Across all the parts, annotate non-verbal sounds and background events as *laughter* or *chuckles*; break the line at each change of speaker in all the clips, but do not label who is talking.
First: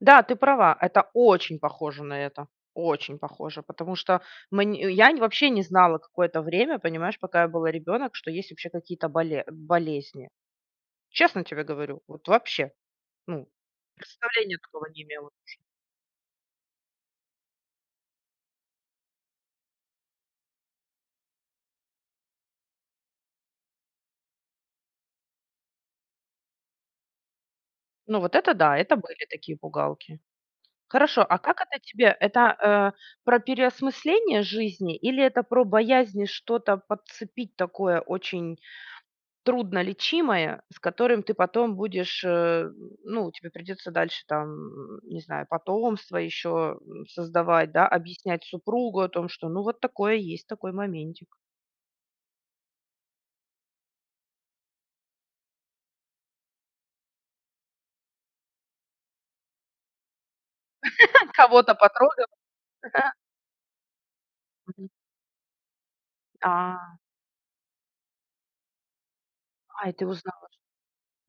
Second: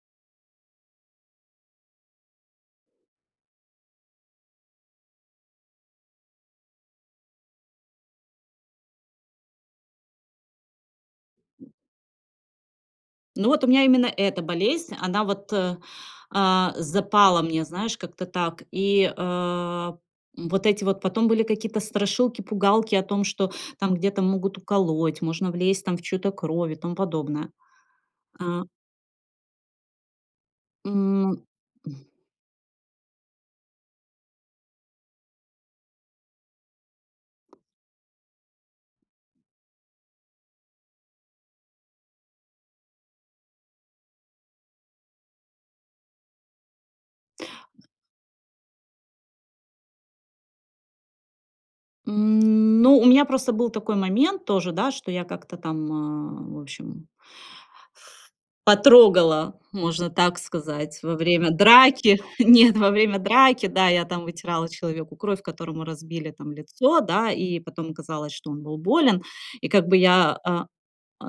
Да, ты права. Это очень похоже на это. Очень похоже, потому что мань я, вообще, не знала какое-то время, понимаешь, пока я была ребёнок, что есть вообще какие-то боле болезни. Честно тебе говорю, вот вообще. Ну,
Ну, вот у меня именно эта
представления такого
болезнь,
не
она
имела
вот,
ш
а, а, запала мне, знаешь, как-то так и, а, м, вот эти вот потом были какие-то страшилки, пугалки о том, что там где-то могут уколоть, можно влезть там в чью-то кровь и тому подобное.
Ну, вот это
А
да, это были такие пугалки.
М,
Хорошо, а
м.
как это тебе? Это, а, про переосмысление жизни или это про боязнь что-то подцепить такое очень труднолечимое, с которым ты потом будешь, а ну, тебе придётся дальше там, не знаю, потомство ещё, м, создавать, да, объяснять супругу о том, что ну вот такое есть, такой моментик.
М, ну, меня просто был такой момент тоже, да, я как-то там в общем потрогала, можно так сказать, во
*laughs*
время
Кого-то
драки
потрогала?
*chuckles* Нет, во время драки, да, я там вытирала
Мгм.
человеку кровь, которому разбили там
А.
лицо, да, и потом оказалось, что он был болен. И как
А, и
бы
ты
я,
узнала
а,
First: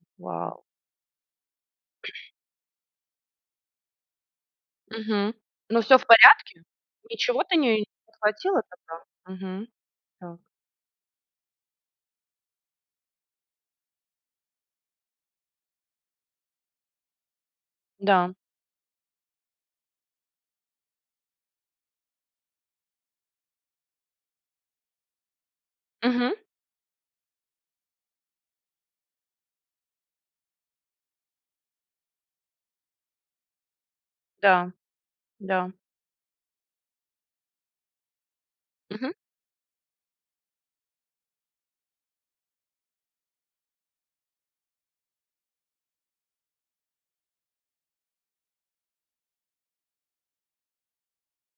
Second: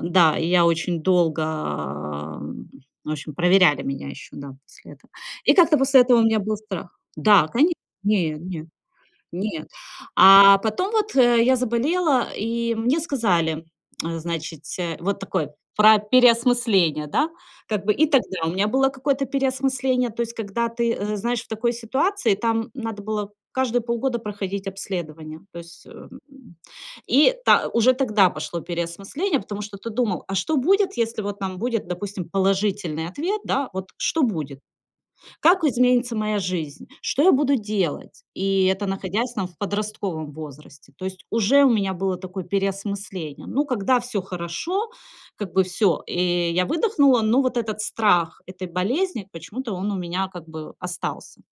чт
Да, и
Вау.
я очень долго, м, в общем, проверяли меня ещё, да, после этого.
Мгм.
И как-то
Ну, всё
после
в
этого у меня был
порядке?
страх.
Ничего
Да,
ты
кани
не
Не,
подхватила
не,
тогда?
нет.
Мгм. Так.
А потом вот, э, я заболела, и мне сказали, значится, вот такое про переосмысление, да. Как бы, и
Н-да.
тогда у меня было какое-то переосмысление. То есть, когда ты, э, знаешь, в такой ситуации, там, надо было каждые полгода проходить обследование. То есть, эм,
Мгм.
и та уже тогда пошло переосмысление, потому что ты думал, а что будет, если вот там будет, допустим, положительный ответ, да, вот что будет,
Да.
как
Да.
изменится моя жизнь, что я буду делать. И это
Мгм.
находясь там в подростковом возрасте. То есть уже у меня было такое переосмысление. Ну, когда всё хорошо, как бы всё, и я выдохнула. Но вот этот страх этой болезни, почему-то он у меня как бы остался.